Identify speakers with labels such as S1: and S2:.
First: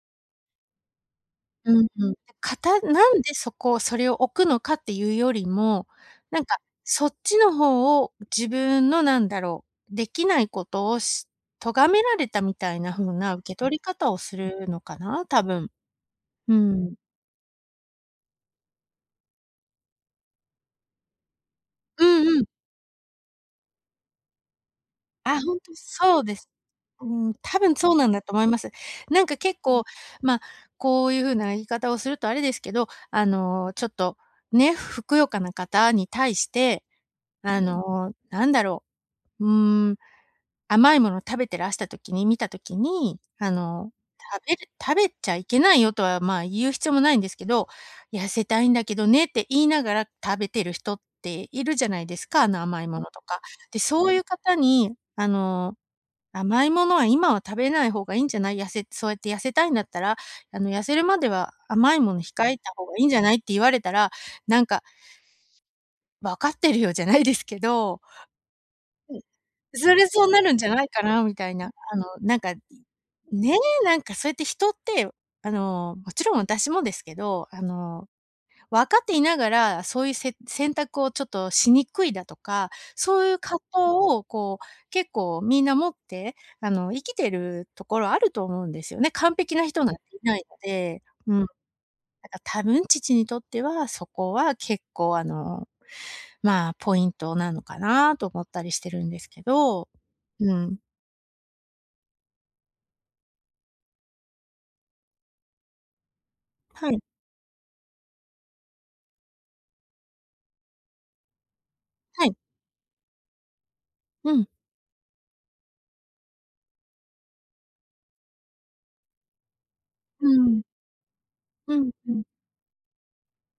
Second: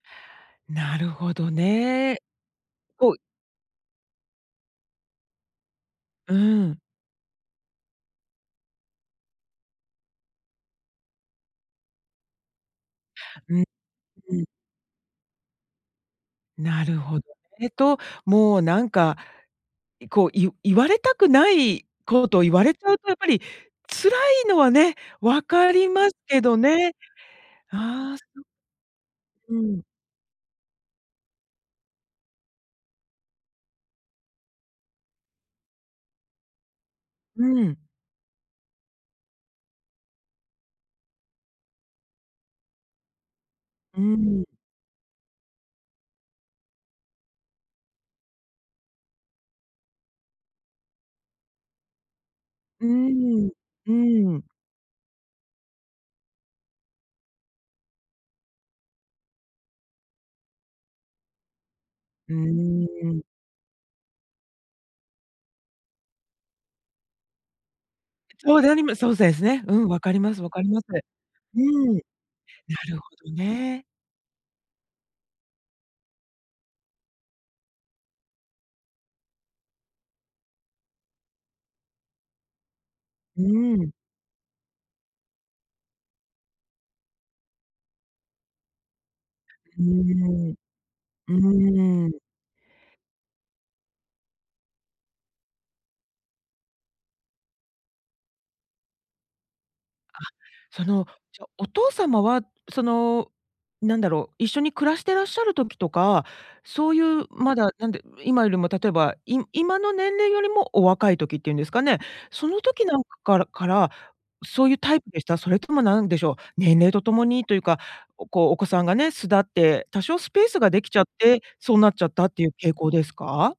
S1: なるほど
S2: うんうん。
S1: ね。
S2: かたな
S1: ほい。
S2: んでそこをそれを置くのかっていうよりも、
S1: う
S2: なんか
S1: ん。
S2: そっちの方を自分の、なんだろう。できないことをし咎められたみたいな風な受け
S1: うん、
S2: 取り方を
S1: う
S2: す
S1: ん。
S2: るのかな、多分。う
S1: な
S2: ん。
S1: るほど。えと、もうなんか、いこうい言われたくない
S2: うん
S1: こ
S2: う
S1: と
S2: ん。
S1: 言われちゃうとやっぱり辛いのはね、
S2: あ、
S1: 分
S2: ほんと
S1: かります
S2: そうで
S1: け
S2: す。
S1: どね。
S2: うーん、多分そうなん
S1: ああ、
S2: だと
S1: そ
S2: 思います。なんか
S1: う
S2: 結
S1: ん。
S2: 構ま、こういう風な言い方をするとあれですけど、あの、ちょっと、ね、ふふくよかな方に対して、
S1: う
S2: あ
S1: ん。
S2: の、なんだろう。うーん。甘いものを食べてらした時に見た時に、あの、
S1: うん。
S2: 食べる食べちゃいけないよとは、まあ言う必要もないんですけど、「痩せたいんだけどね」って言いながら食べてる人っているじゃないですか。あの、甘
S1: う
S2: いものとか。
S1: ーん、
S2: で、
S1: う
S2: そういう
S1: ん。
S2: 方に、あの、「甘いものは今は食べない方がいいんじゃない。痩せそうやって痩せたいんだったら、あの、痩せるまでは甘いもの
S1: う
S2: 控えた方
S1: ー
S2: がいいんじ
S1: ん。
S2: ゃない」って言われたら、なんかわかってるよ。じゃないですけど
S1: そうでありまそう
S2: うん。
S1: せすね。うん。
S2: そ
S1: 分
S2: りゃ
S1: かり
S2: そう
S1: ます
S2: な
S1: 分
S2: るん
S1: か
S2: じ
S1: り
S2: ゃ
S1: ま
S2: な
S1: す。
S2: いかなみたい
S1: う
S2: な、
S1: ん。
S2: あ
S1: な
S2: の、なんか、
S1: るほど
S2: ね。
S1: ね。
S2: なんかそうやって人ってあの、もちろん私もですけど、あの、分かっていながらそういうせ選択をちょっとしにくいだとか、そういう
S1: う
S2: 葛
S1: ー
S2: 藤
S1: ん。
S2: をこう結構みんな持ってあの、生きてるところあると思うんですよね、完璧な
S1: う
S2: 人なんていない
S1: ーん。
S2: ので。
S1: う
S2: うん。なん
S1: ーん。
S2: か多分父にとっては、そこは結構あの、まあ、ポイントなのかなと思ったりしてるんですけど、
S1: あ、
S2: うん。
S1: その、ちょお父様は、その、なんだろう。一緒に暮らしてらっしゃる時とか、そ
S2: は
S1: うい
S2: い。
S1: う、まだ、なんで今よりも例えば、い今の年齢よりもお若い時っていうんですかね。
S2: はい。
S1: その時なんからから、
S2: うん。
S1: そういうタイプでした？それともなんでしょう、年齢とともにというか、ここうお子さんがね、巣立って多少
S2: う
S1: ス
S2: ー
S1: ペース
S2: ん。
S1: ができちゃって、そ
S2: う
S1: うな
S2: ん
S1: っちゃっ
S2: うん。
S1: たっていう傾向ですか？